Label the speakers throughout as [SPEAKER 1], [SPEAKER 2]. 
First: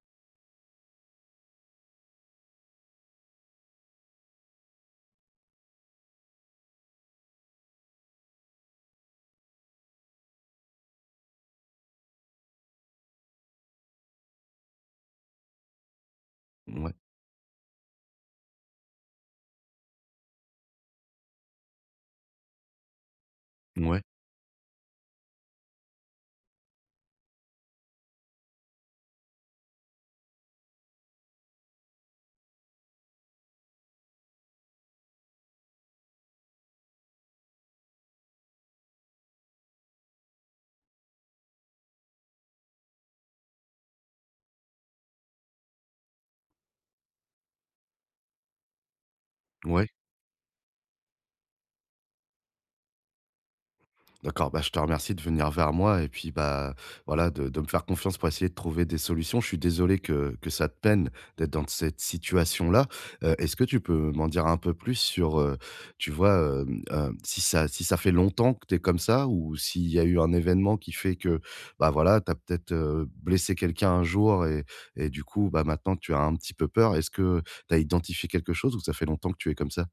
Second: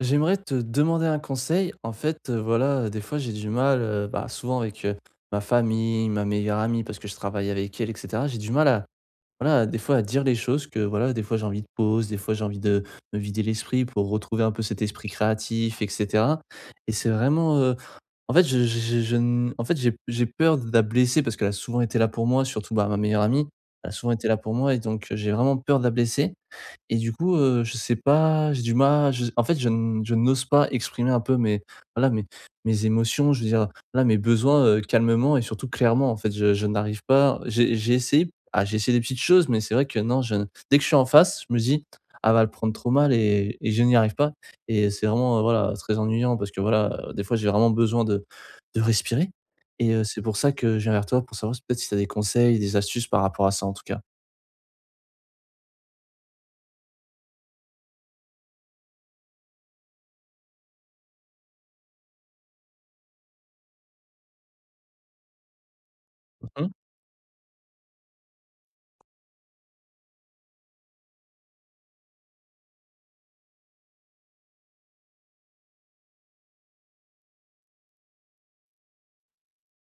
[SPEAKER 1] J'aimerais te demander un conseil. En fait, voilà, des fois j'ai du mal, bah, souvent avec, ma famille, ma meilleure amie parce que je travaille avec elle et cetera. J'ai du mal à, voilà, des fois à dire les choses que, voilà, des fois j'ai envie de pause, des fois j'ai envie de me vider l'esprit pour retrouver un peu cet esprit créatif et cetera. Et
[SPEAKER 2] Ouais,
[SPEAKER 1] c'est vraiment, en fait, je n en fait, j'ai peur de la blesser parce qu'elle a souvent été là pour moi, surtout, bah, ma meilleure amie. Elle a
[SPEAKER 2] ouais,
[SPEAKER 1] souvent été là pour moi et donc j'ai vraiment peur de la blesser. Et du coup, je sais pas, j'ai du mal, je en fait, je n'ose pas exprimer un peu mes voilà, mes émotions, je veux dire, là mes besoins, calmement et surtout clairement, en fait. Je n'arrive pas, j'ai essayé des petites choses, mais c'est vrai que non, je dès que je suis en face, je me dis: «Ah, va le prendre trop mal», et je n'y arrive pas. Et c'est vraiment, voilà, très ennuyant parce que, voilà, des fois, j'ai vraiment besoin de respirer.
[SPEAKER 2] ouais,
[SPEAKER 1] Et c'est pour ça que je viens vers toi pour savoir si peut-être si tu as des conseils, des astuces par rapport à ça, en tout cas.
[SPEAKER 2] d'accord, bah, je te remercie de venir vers moi et puis, bah, voilà, de me faire confiance pour essayer de trouver des solutions. Je suis désolé que ça te peine d'être dans cette situation-là. Est-ce que tu peux m'en dire un peu plus sur tu vois, si ça si ça fait longtemps que tu es comme ça ou s'il y a eu un événement qui fait que, bah, voilà, tu as peut-être blessé quelqu'un un jour et du coup, bah, maintenant tu as un petit peu peur. Est-ce que tu as identifié quelque chose ou ça fait longtemps que tu es comme ça?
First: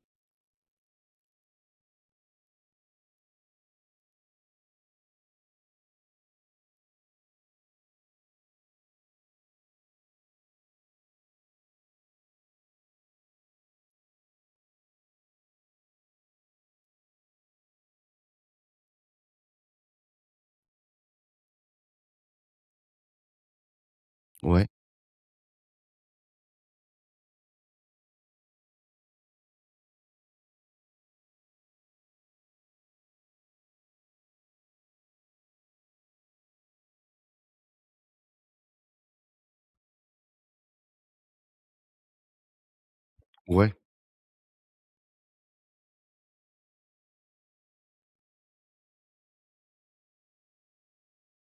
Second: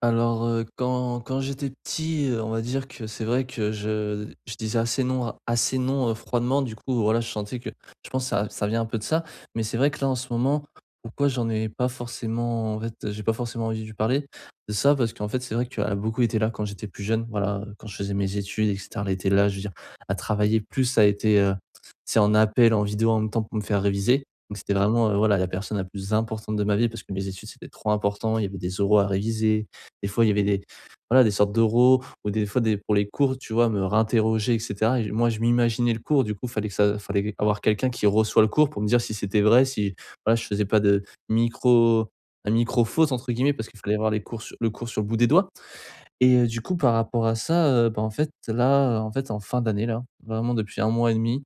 [SPEAKER 1] Alors, quand j'étais petit, on va dire que c'est vrai que je disais assez non, froidement. Du coup, voilà, je pense que ça vient un peu de ça. Mais c'est vrai que là, en ce moment, pourquoi j'en ai pas forcément en fait, j'ai pas forcément envie de lui parler de ça, parce qu'en fait, c'est vrai qu'elle a beaucoup été là quand j'étais plus jeune. Voilà, quand je faisais mes études et cetera, elle était là. Je veux dire, elle travaillait plus, ça a été, tu sais, en appel, en vidéo en même temps pour me faire réviser. Donc
[SPEAKER 2] Ouais,
[SPEAKER 1] c'était vraiment, voilà, la personne la plus importante de ma vie parce que mes études, c'était trop important. Il y avait des oraux à réviser, des fois, il y avait des voilà, des sortes d'oraux ou des fois des pour les cours, tu vois? Me réinterroger et cetera. Et moi, je m'imaginais le cours, du coup, fallait avoir quelqu'un qui reçoit le cours pour me dire si c'était vrai, si voilà, je faisais pas de micro un «micro faute» entre guillemets parce
[SPEAKER 2] ouais,
[SPEAKER 1] qu'il fallait avoir les cours su le cours sur le bout des doigts. Et du coup, par rapport à ça, bah, en fait, là, en fait, en fin d'année, là, vraiment depuis un mois et demi,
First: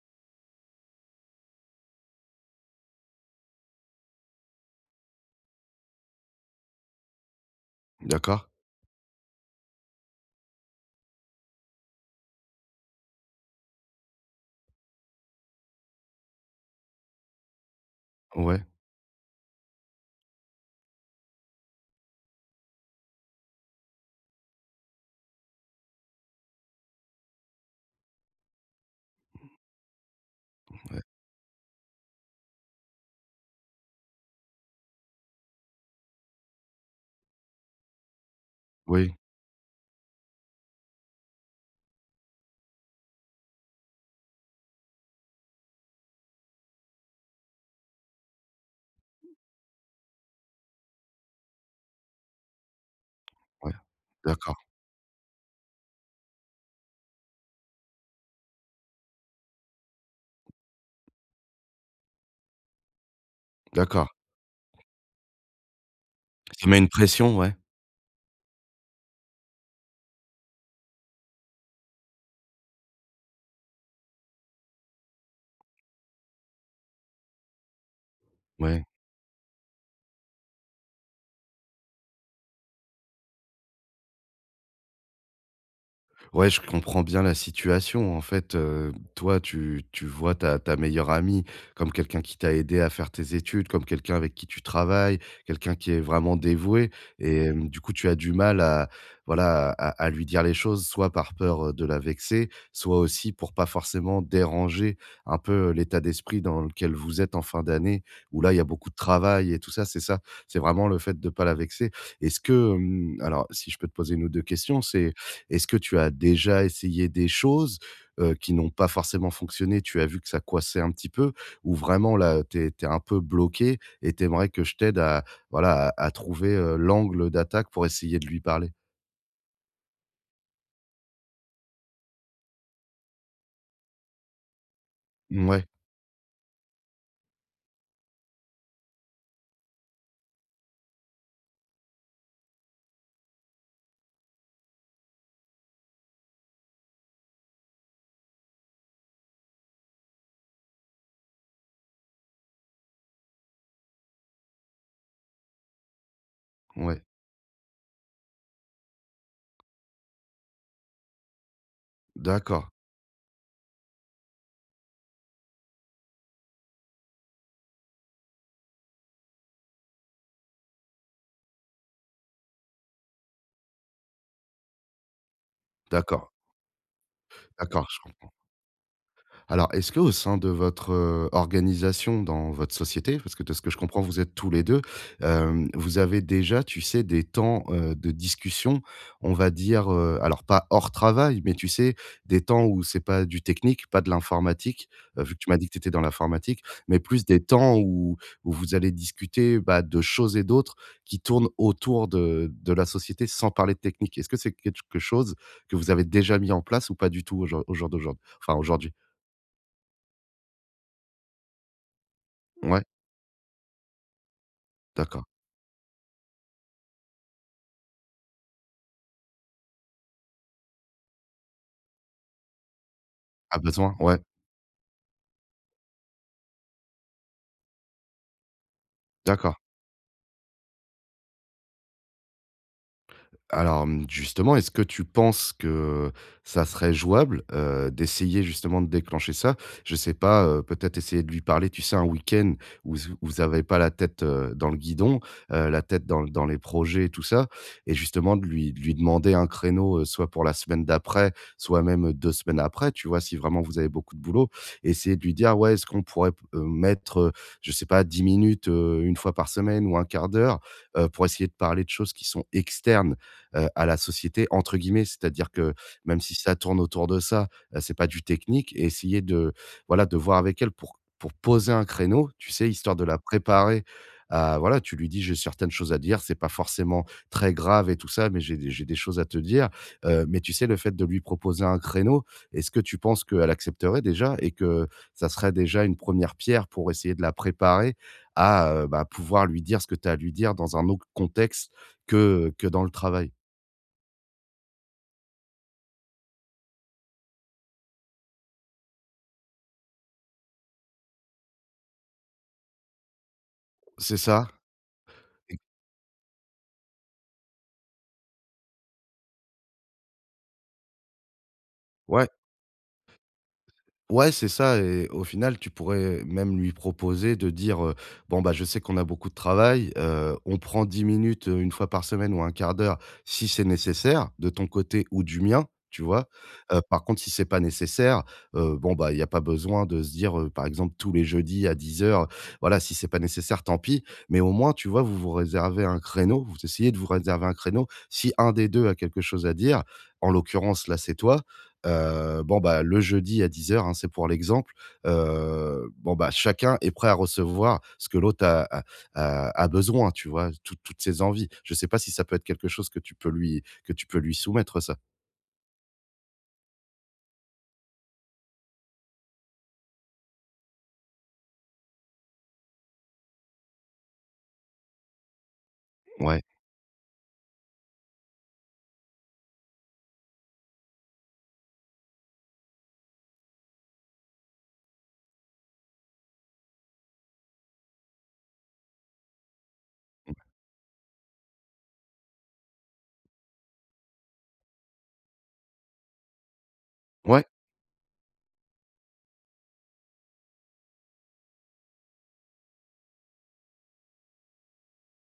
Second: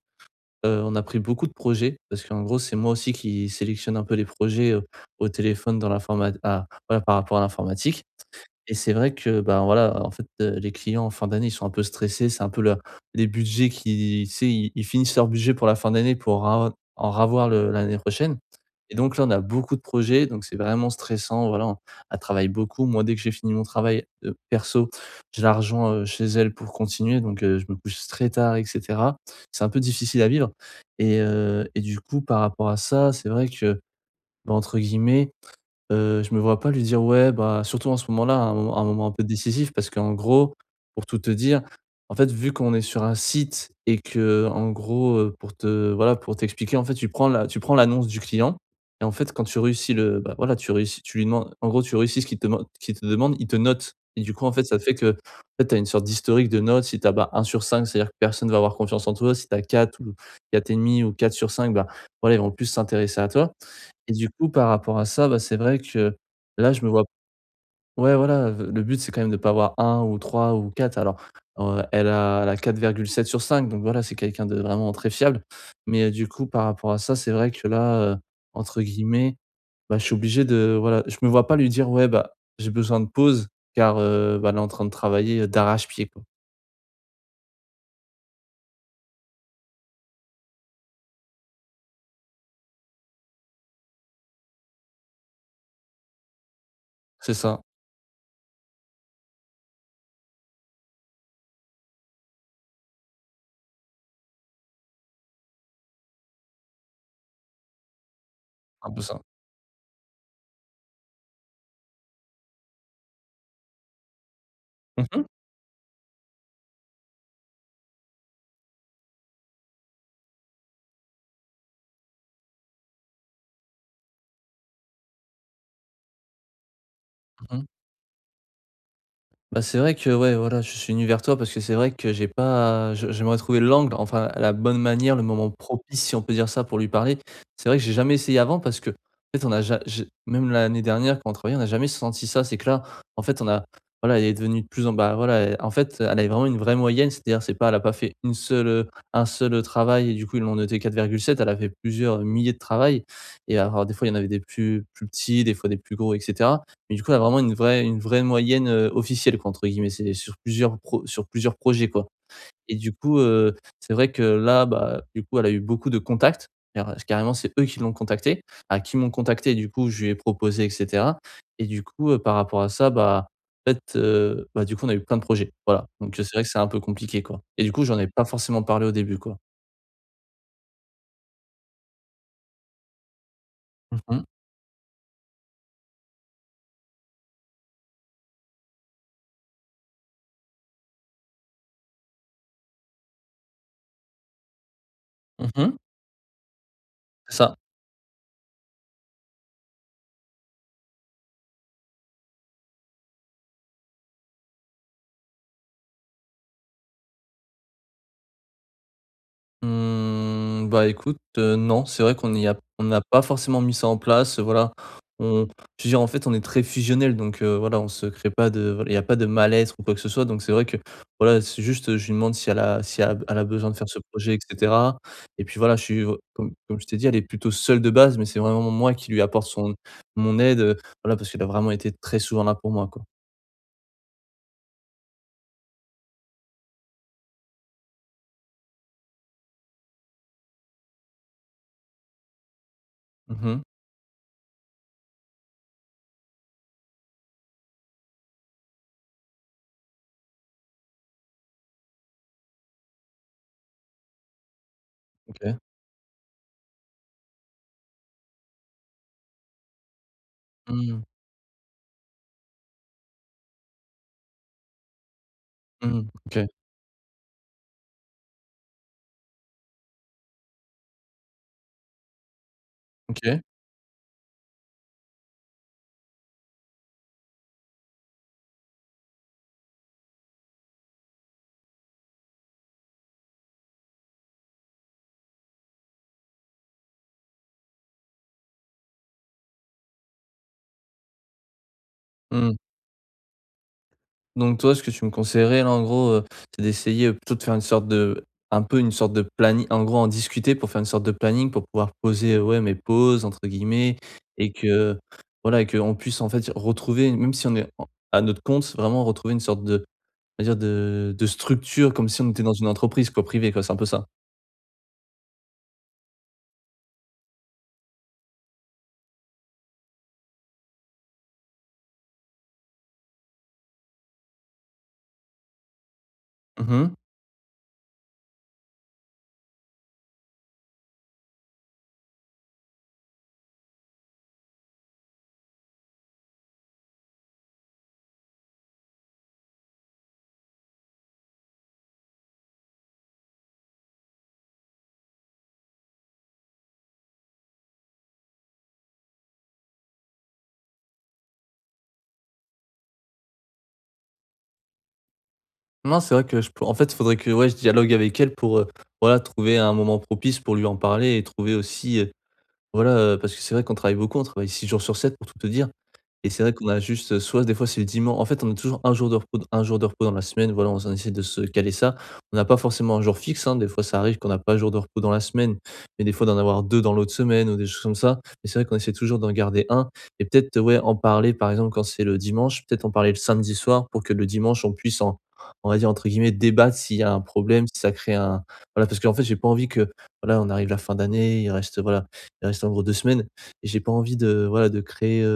[SPEAKER 1] 2 on a pris beaucoup de projets parce qu'en gros, c'est moi aussi qui sélectionne un peu les projets, au téléphone dans l'informat à voilà, par rapport à l'informatique.
[SPEAKER 2] d'accord,
[SPEAKER 1] Et c'est vrai que, ben voilà, en fait, les clients en fin d'année, ils sont un peu stressés, c'est un peu leur les budgets qui, tu sais, ils finissent leur budget pour la fin d'année pour ra en ravoir le l'année prochaine.
[SPEAKER 2] ouais,
[SPEAKER 1] Et donc là, on a beaucoup de projets, donc c'est vraiment stressant, voilà, on elle travaille beaucoup. Moi, dès que j'ai fini mon travail, perso, j'ai l'argent rejoins, chez elle pour continuer, donc je me couche très tard et cetera. C'est un peu difficile à vivre.
[SPEAKER 2] ouais.
[SPEAKER 1] Et du coup, par rapport à ça, c'est vrai que, bah, entre guillemets. Je me vois pas lui dire: «Ouais, bah», surtout en ce moment-là, un moment un
[SPEAKER 2] Oui,
[SPEAKER 1] peu décisif parce qu'en gros, pour tout te dire, en fait, vu qu'on est sur un site et que en gros, pour te voilà, pour t'expliquer, en fait, tu prends l'annonce du client. Et en fait, quand tu réussis le bah, voilà, tu lui demandes, en gros, tu réussis ce qu'il te deman qu'il te demande, il te
[SPEAKER 2] ouais,
[SPEAKER 1] note et du coup, en
[SPEAKER 2] d'accord,
[SPEAKER 1] fait, ça fait que, en fait, tu as une sorte d'historique de notes. Si tu as, bah, 1 sur cinq, c'est-à-dire que personne va avoir confiance en toi. Si tu as 4 ou 4 1/2 ou 4 sur cinq, bah, voilà, ils vont plus s'intéresser à toi.
[SPEAKER 2] d'accord.
[SPEAKER 1] Et du coup, par rapport à ça, bah, c'est vrai que
[SPEAKER 2] Ça
[SPEAKER 1] là,
[SPEAKER 2] met
[SPEAKER 1] je
[SPEAKER 2] une
[SPEAKER 1] me vois,
[SPEAKER 2] pression, ouais,
[SPEAKER 1] ouais, voilà, le but, c'est quand même de pas avoir un ou 3 ou quatre. Alors, elle a quatre virgule sept sur cinq, donc voilà, c'est quelqu'un de vraiment très fiable. Mais, du coup, par rapport à ça, c'est vrai que là, entre
[SPEAKER 2] ouais.
[SPEAKER 1] guillemets, bah, je suis obligé de voilà, je me vois pas lui dire: «Ouais, bah, j'ai besoin de pause» car, bah, elle est en train de travailler, d'arrache-pied, quoi.
[SPEAKER 2] Ouais, je comprends bien la situation. En fait, toi, tu vois ta meilleure amie comme quelqu'un qui t'a aidé à faire tes études, comme quelqu'un avec qui tu travailles, quelqu'un qui est vraiment dévoué
[SPEAKER 1] C'est
[SPEAKER 2] et
[SPEAKER 1] ça,
[SPEAKER 2] du coup, tu as du mal à, voilà, à lui dire les choses, soit par peur, de la vexer, soit aussi pour pas forcément déranger un peu l'état d'esprit dans lequel vous êtes en fin d'année, où là, il y a beaucoup
[SPEAKER 1] un
[SPEAKER 2] de
[SPEAKER 1] peu ça.
[SPEAKER 2] travail et tout ça? C'est vraiment le fait de pas la vexer. Est-ce que, hem alors si je peux te poser une ou 2 questions, c'est
[SPEAKER 1] Mmh.
[SPEAKER 2] est-ce que tu as déjà essayé des choses, qui n'ont pas forcément fonctionné? Tu as vu que ça coinçait un petit peu ou vraiment là, tu es un peu bloqué et tu aimerais que je t'aide à voilà, à trouver, l'angle
[SPEAKER 1] Mmh.
[SPEAKER 2] d'attaque pour essayer de lui parler?
[SPEAKER 1] Bah, c'est vrai que ouais, voilà, je suis venu vers toi parce que c'est vrai que j'ai pas je j'aimerais trouver l'angle, enfin la bonne manière, le moment
[SPEAKER 2] Ouais,
[SPEAKER 1] propice, si on peut dire ça, pour lui parler. C'est vrai que j'ai jamais essayé avant parce que, en fait, on a ja j'ai même l'année dernière quand on travaillait, on n'a jamais senti ça. C'est que là, en fait, on a voilà, elle est devenue de plus en bah, voilà, elle en fait, elle avait vraiment une vraie moyenne, c'est-à-dire c'est pas elle a pas fait un seul travail et du coup, ils l'ont noté 4,7, elle a fait plusieurs milliers de travail. Et alors des fois, il y en avait des plus petits, des fois des plus gros, etc. Mais du
[SPEAKER 2] ouais.
[SPEAKER 1] coup, on a vraiment une vraie moyenne, «officielle» quoi, entre guillemets, c'est sur plusieurs pro sur plusieurs projets quoi.
[SPEAKER 2] D'accord,
[SPEAKER 1] Et du coup, c'est vrai que là, bah, du coup, elle a eu beaucoup de contacts, carrément c'est eux qui l'ont contactée, à qui m'ont contacté, du coup, je lui ai proposé et cetera. Et du coup, par rapport à ça, bah, en fait, bah, du coup, on a eu plein de projets, voilà, donc
[SPEAKER 2] d'accord,
[SPEAKER 1] c'est vrai que c'est un peu compliqué quoi et du coup,
[SPEAKER 2] d'accord.
[SPEAKER 1] j'en ai pas forcément parlé au début quoi.
[SPEAKER 2] Alors, est-ce que au sein de votre organisation, dans votre société, parce que de ce que je
[SPEAKER 1] Mmh
[SPEAKER 2] comprends, vous
[SPEAKER 1] mh.
[SPEAKER 2] êtes tous les 2, vous avez déjà, tu sais, des temps, de discussion, on va dire, alors pas hors travail, mais tu sais, des temps où c'est pas du technique, pas de l'informatique, vu que tu m'as dit que
[SPEAKER 1] Mmh.
[SPEAKER 2] tu étais dans l'informatique, mais plus
[SPEAKER 1] C'est
[SPEAKER 2] des
[SPEAKER 1] ça.
[SPEAKER 2] temps où où vous allez discuter, bah, de choses et d'autres qui tournent autour de la société sans parler de technique? Est-ce que c'est quelque chose que vous avez déjà mis en place ou pas du tout au jour aujourd'hui?
[SPEAKER 1] Mmh, bah, écoute, non, c'est vrai qu'on y a
[SPEAKER 2] Ouais.
[SPEAKER 1] on n'a pas forcément mis ça en place, voilà.
[SPEAKER 2] D'accord.
[SPEAKER 1] On Je veux dire, en fait, on est très fusionnel donc voilà, on se crée pas de voilà, il y a pas de malaise ou quoi que ce soit, donc c'est vrai que, voilà, c'est juste, je lui demande si elle a si elle a, elle a
[SPEAKER 2] À
[SPEAKER 1] besoin de faire
[SPEAKER 2] besoin,
[SPEAKER 1] ce
[SPEAKER 2] ouais.
[SPEAKER 1] projet et cetera. Et puis, voilà, je suis v comme je t'ai dit, elle est plutôt seule de base mais c'est vraiment moi qui lui apporte
[SPEAKER 2] D'accord.
[SPEAKER 1] son mon aide, voilà, parce qu'elle a vraiment été très souvent là pour moi, quoi.
[SPEAKER 2] Alors, mmh, justement, est-ce que tu penses que ça serait jouable, d'essayer justement de déclencher ça? Je sais pas, peut-être essayer de lui parler, tu sais, un week-end où z vous
[SPEAKER 1] Mmh mh.
[SPEAKER 2] avez pas la tête, dans le guidon, la tête dans les projets et tout ça et justement de lui demander un créneau, soit pour la semaine d'après, soit même, 2 semaines après, tu vois? Si vraiment vous avez beaucoup de boulot, essayer de lui dire:
[SPEAKER 1] OK.
[SPEAKER 2] «Ouais, est-ce qu'on pourrait p mettre, je sais pas 10 minutes, 1 fois par semaine ou un quart d'heure»,
[SPEAKER 1] Mmh.
[SPEAKER 2] pour essayer de parler de choses qui sont externes à la société entre guillemets. C'est-à-dire que
[SPEAKER 1] Mmh.
[SPEAKER 2] même si
[SPEAKER 1] OK.
[SPEAKER 2] ça tourne autour de ça, c'est pas du technique et essayer de, voilà, de voir avec elle pour poser un créneau, tu sais, histoire de la
[SPEAKER 1] OK.
[SPEAKER 2] préparer à voilà, tu lui dis: «J'ai certaines choses à dire, c'est pas forcément très grave et tout ça, mais j'ai des choses à te dire», mais tu sais, le fait de lui proposer un créneau, est-ce que tu penses qu'elle accepterait déjà et que ça serait déjà une première pierre pour essayer de la préparer à, bah, pouvoir lui dire ce que tu as à lui dire dans un autre contexte que
[SPEAKER 1] Mmh.
[SPEAKER 2] que dans le travail?
[SPEAKER 1] Donc toi, ce que tu me conseillerais là, en gros, c'est d'essayer, plutôt de faire une sorte de un peu une sorte de planning, en gros, en discuter pour faire une sorte de planning pour pouvoir poser, ouais, «mes pauses» entre guillemets,
[SPEAKER 2] C'est ça.
[SPEAKER 1] et que,
[SPEAKER 2] Et
[SPEAKER 1] voilà et que on puisse en fait retrouver, même si on est en à notre compte, vraiment retrouver une sorte de, on va dire, de structure comme si on
[SPEAKER 2] ouais,
[SPEAKER 1] était dans une entreprise quoi, privée quoi, c'est un peu ça.
[SPEAKER 2] ouais, c'est ça et au final, tu pourrais même lui proposer de dire, «Bon, bah, je sais qu'on a beaucoup de travail, on prend 10 minutes, 1 fois par semaine ou un quart d'heure si c'est nécessaire de ton côté ou du mien», tu vois? Heu,
[SPEAKER 1] Mmh.
[SPEAKER 2] par contre, si c'est pas nécessaire, bon, bah, il y a pas besoin de se dire, par exemple, tous les jeudis à 10 heures. Voilà, si c'est pas nécessaire, tant pis, mais au moins, tu vois, vous vous réservez un créneau, vous essayez de vous réserver un créneau. Si un des 2 a quelque chose à dire, en l'occurrence, là, c'est toi. Bon, bah, le jeudi à 10:00, hein, c'est pour l'exemple, bon, bah, chacun est prêt à recevoir ce que l'autre a besoin, tu vois? Toutes ses envies. Je sais pas si ça peut être quelque chose que tu peux lui que tu peux lui soumettre ça?
[SPEAKER 1] Non, c'est vrai que je pour en fait, il faudrait que, ouais, je dialogue avec elle pour, voilà, trouver un moment propice pour lui en parler et trouver aussi, voilà, parce que c'est vrai qu'on travaille beaucoup, on travaille 6 jours sur 7 pour tout te dire. Et c'est
[SPEAKER 2] Ouais.
[SPEAKER 1] vrai qu'on a juste, soit des fois c'est le dimanche, en fait, on a toujours un jour de repos dans la semaine, voilà, on s essaie de se caler ça. On n'a pas forcément un jour fixe, hein, des fois ça arrive qu'on n'a pas un jour de repos dans la semaine, mais des fois d'en avoir 2 dans l'autre semaine ou des choses comme ça. Mais c'est vrai qu'on essaie toujours d'en garder un et
[SPEAKER 2] Mmh.
[SPEAKER 1] peut-être, ouais, en parler, par exemple, quand c'est le dimanche, peut-être en parler le samedi soir pour que le dimanche, on puisse en, on va dire, entre guillemets, «débattre» s'il y a un
[SPEAKER 2] Ouais,
[SPEAKER 1] problème, si ça crée un voilà, parce qu'en fait, j'ai pas envie que voilà, on arrive la fin d'année, il reste, voilà, il reste en gros 2 semaines et j'ai pas envie de, voilà, de créer,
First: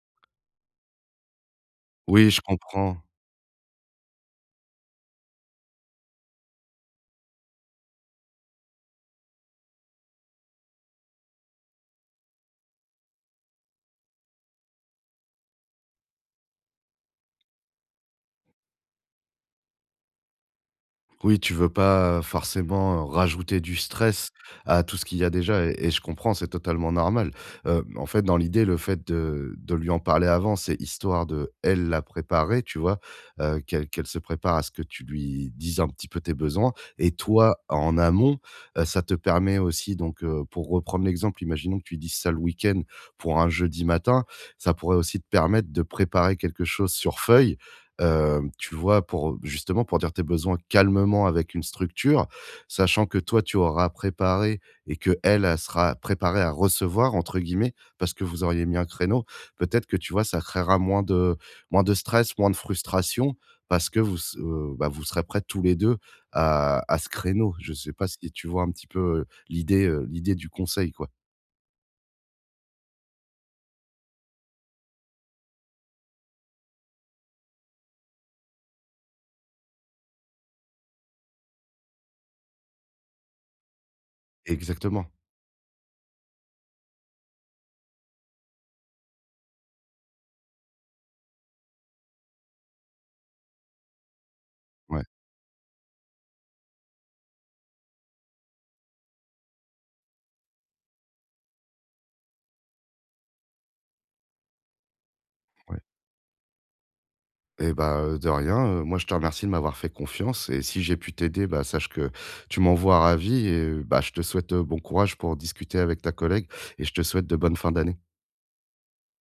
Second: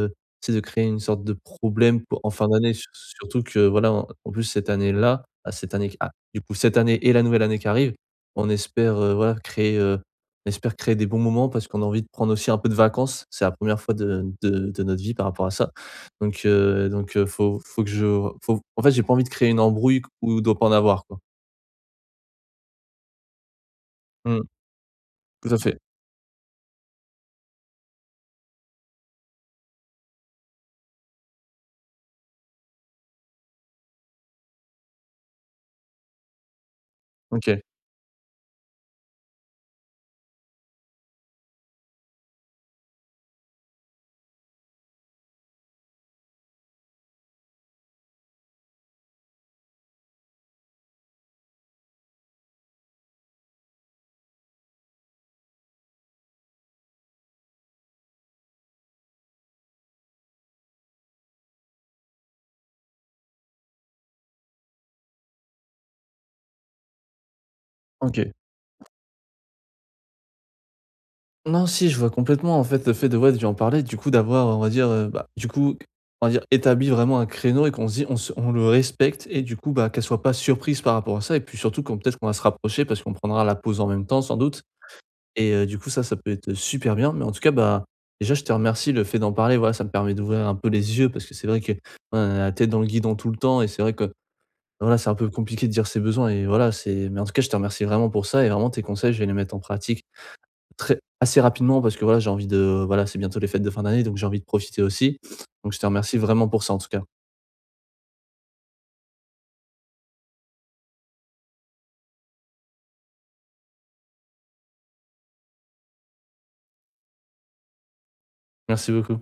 [SPEAKER 1] c'est de créer une sorte de problème pour en
[SPEAKER 2] oui, je
[SPEAKER 1] fin d'année,
[SPEAKER 2] comprends.
[SPEAKER 1] surtout que voilà, en plus cette année-là, du coup cette année et la nouvelle année qui arrive, on espère, voilà, créer, on espère créer des bons moments parce qu'on a envie de prendre aussi un peu de vacances. C'est la première fois de notre vie par rapport à ça. Faut faut que je faut en fait, j'ai pas envie de créer une embrouille q où il doit pas en avoir quoi.
[SPEAKER 2] Oui, tu veux pas forcément rajouter du stress
[SPEAKER 1] Mmh.
[SPEAKER 2] à tout ce qu'il y a
[SPEAKER 1] Tout à
[SPEAKER 2] déjà et
[SPEAKER 1] fait.
[SPEAKER 2] et je comprends, c'est totalement normal. En fait, dans l'idée, le fait de lui en parler avant, c'est histoire de, elle, la préparer, tu vois? Qu'elle se prépare à ce que tu lui dises un petit peu tes besoins et toi,
[SPEAKER 1] OK.
[SPEAKER 2] en amont, ça te permet aussi donc, pour reprendre l'exemple, imaginons que tu dises ça le week-end pour un jeudi matin, ça pourrait aussi te permettre de préparer quelque chose sur feuille, tu vois? Pour justement, pour dire tes besoins calmement avec une structure, sachant que toi, tu auras préparé et que elle sera préparée à «recevoir» entre guillemets, parce que vous auriez mis un créneau. Peut-être que, tu vois, ça créera moins de stress, moins de frustration parce que vous s bah, vous serez prêts tous les 2 à ce créneau. Je sais pas
[SPEAKER 1] OK.
[SPEAKER 2] si tu vois un petit peu, l'idée du conseil, quoi?
[SPEAKER 1] Non, si, je vois complètement, en fait, le fait de ouais, de lui en parler, du coup, d'avoir, on va dire, bah, du coup, on va dire, établi vraiment un créneau et qu'on se dit on le respecte et du coup, bah, qu'elle soit pas surprise par rapport à ça et puis surtout qu'on peut-être qu'on va se rapprocher parce qu'on prendra la pause en même temps sans doute.
[SPEAKER 2] Exactement.
[SPEAKER 1] Et du coup, ça peut être super bien. Mais en tout cas, bah, déjà, je te remercie, le fait d'en parler, voilà, ça me permet d'ouvrir un peu les yeux parce que c'est vrai que, ouais, on a la tête dans le guidon tout le temps et c'est vrai que, voilà,
[SPEAKER 2] Ouais,
[SPEAKER 1] c'est un peu compliqué de dire ses besoins et voilà, c'est, mais en tout cas, je te remercie vraiment pour ça et vraiment tes conseils, je vais les mettre en pratique. Très Assez rapidement parce que voilà, j'ai envie de voilà, c'est bientôt les fêtes de fin d'année, donc j'ai envie de profiter aussi. Donc je
[SPEAKER 2] ouais.
[SPEAKER 1] te remercie vraiment pour ça en tout cas.
[SPEAKER 2] Eh bah, de rien, moi je te remercie de m'avoir fait confiance et si j'ai pu t'aider, bah, sache que tu m'envoies ravi et bah, je te souhaite, bon courage pour discuter avec ta collègue et je te souhaite de bonnes fins d'année.
[SPEAKER 1] Merci beaucoup.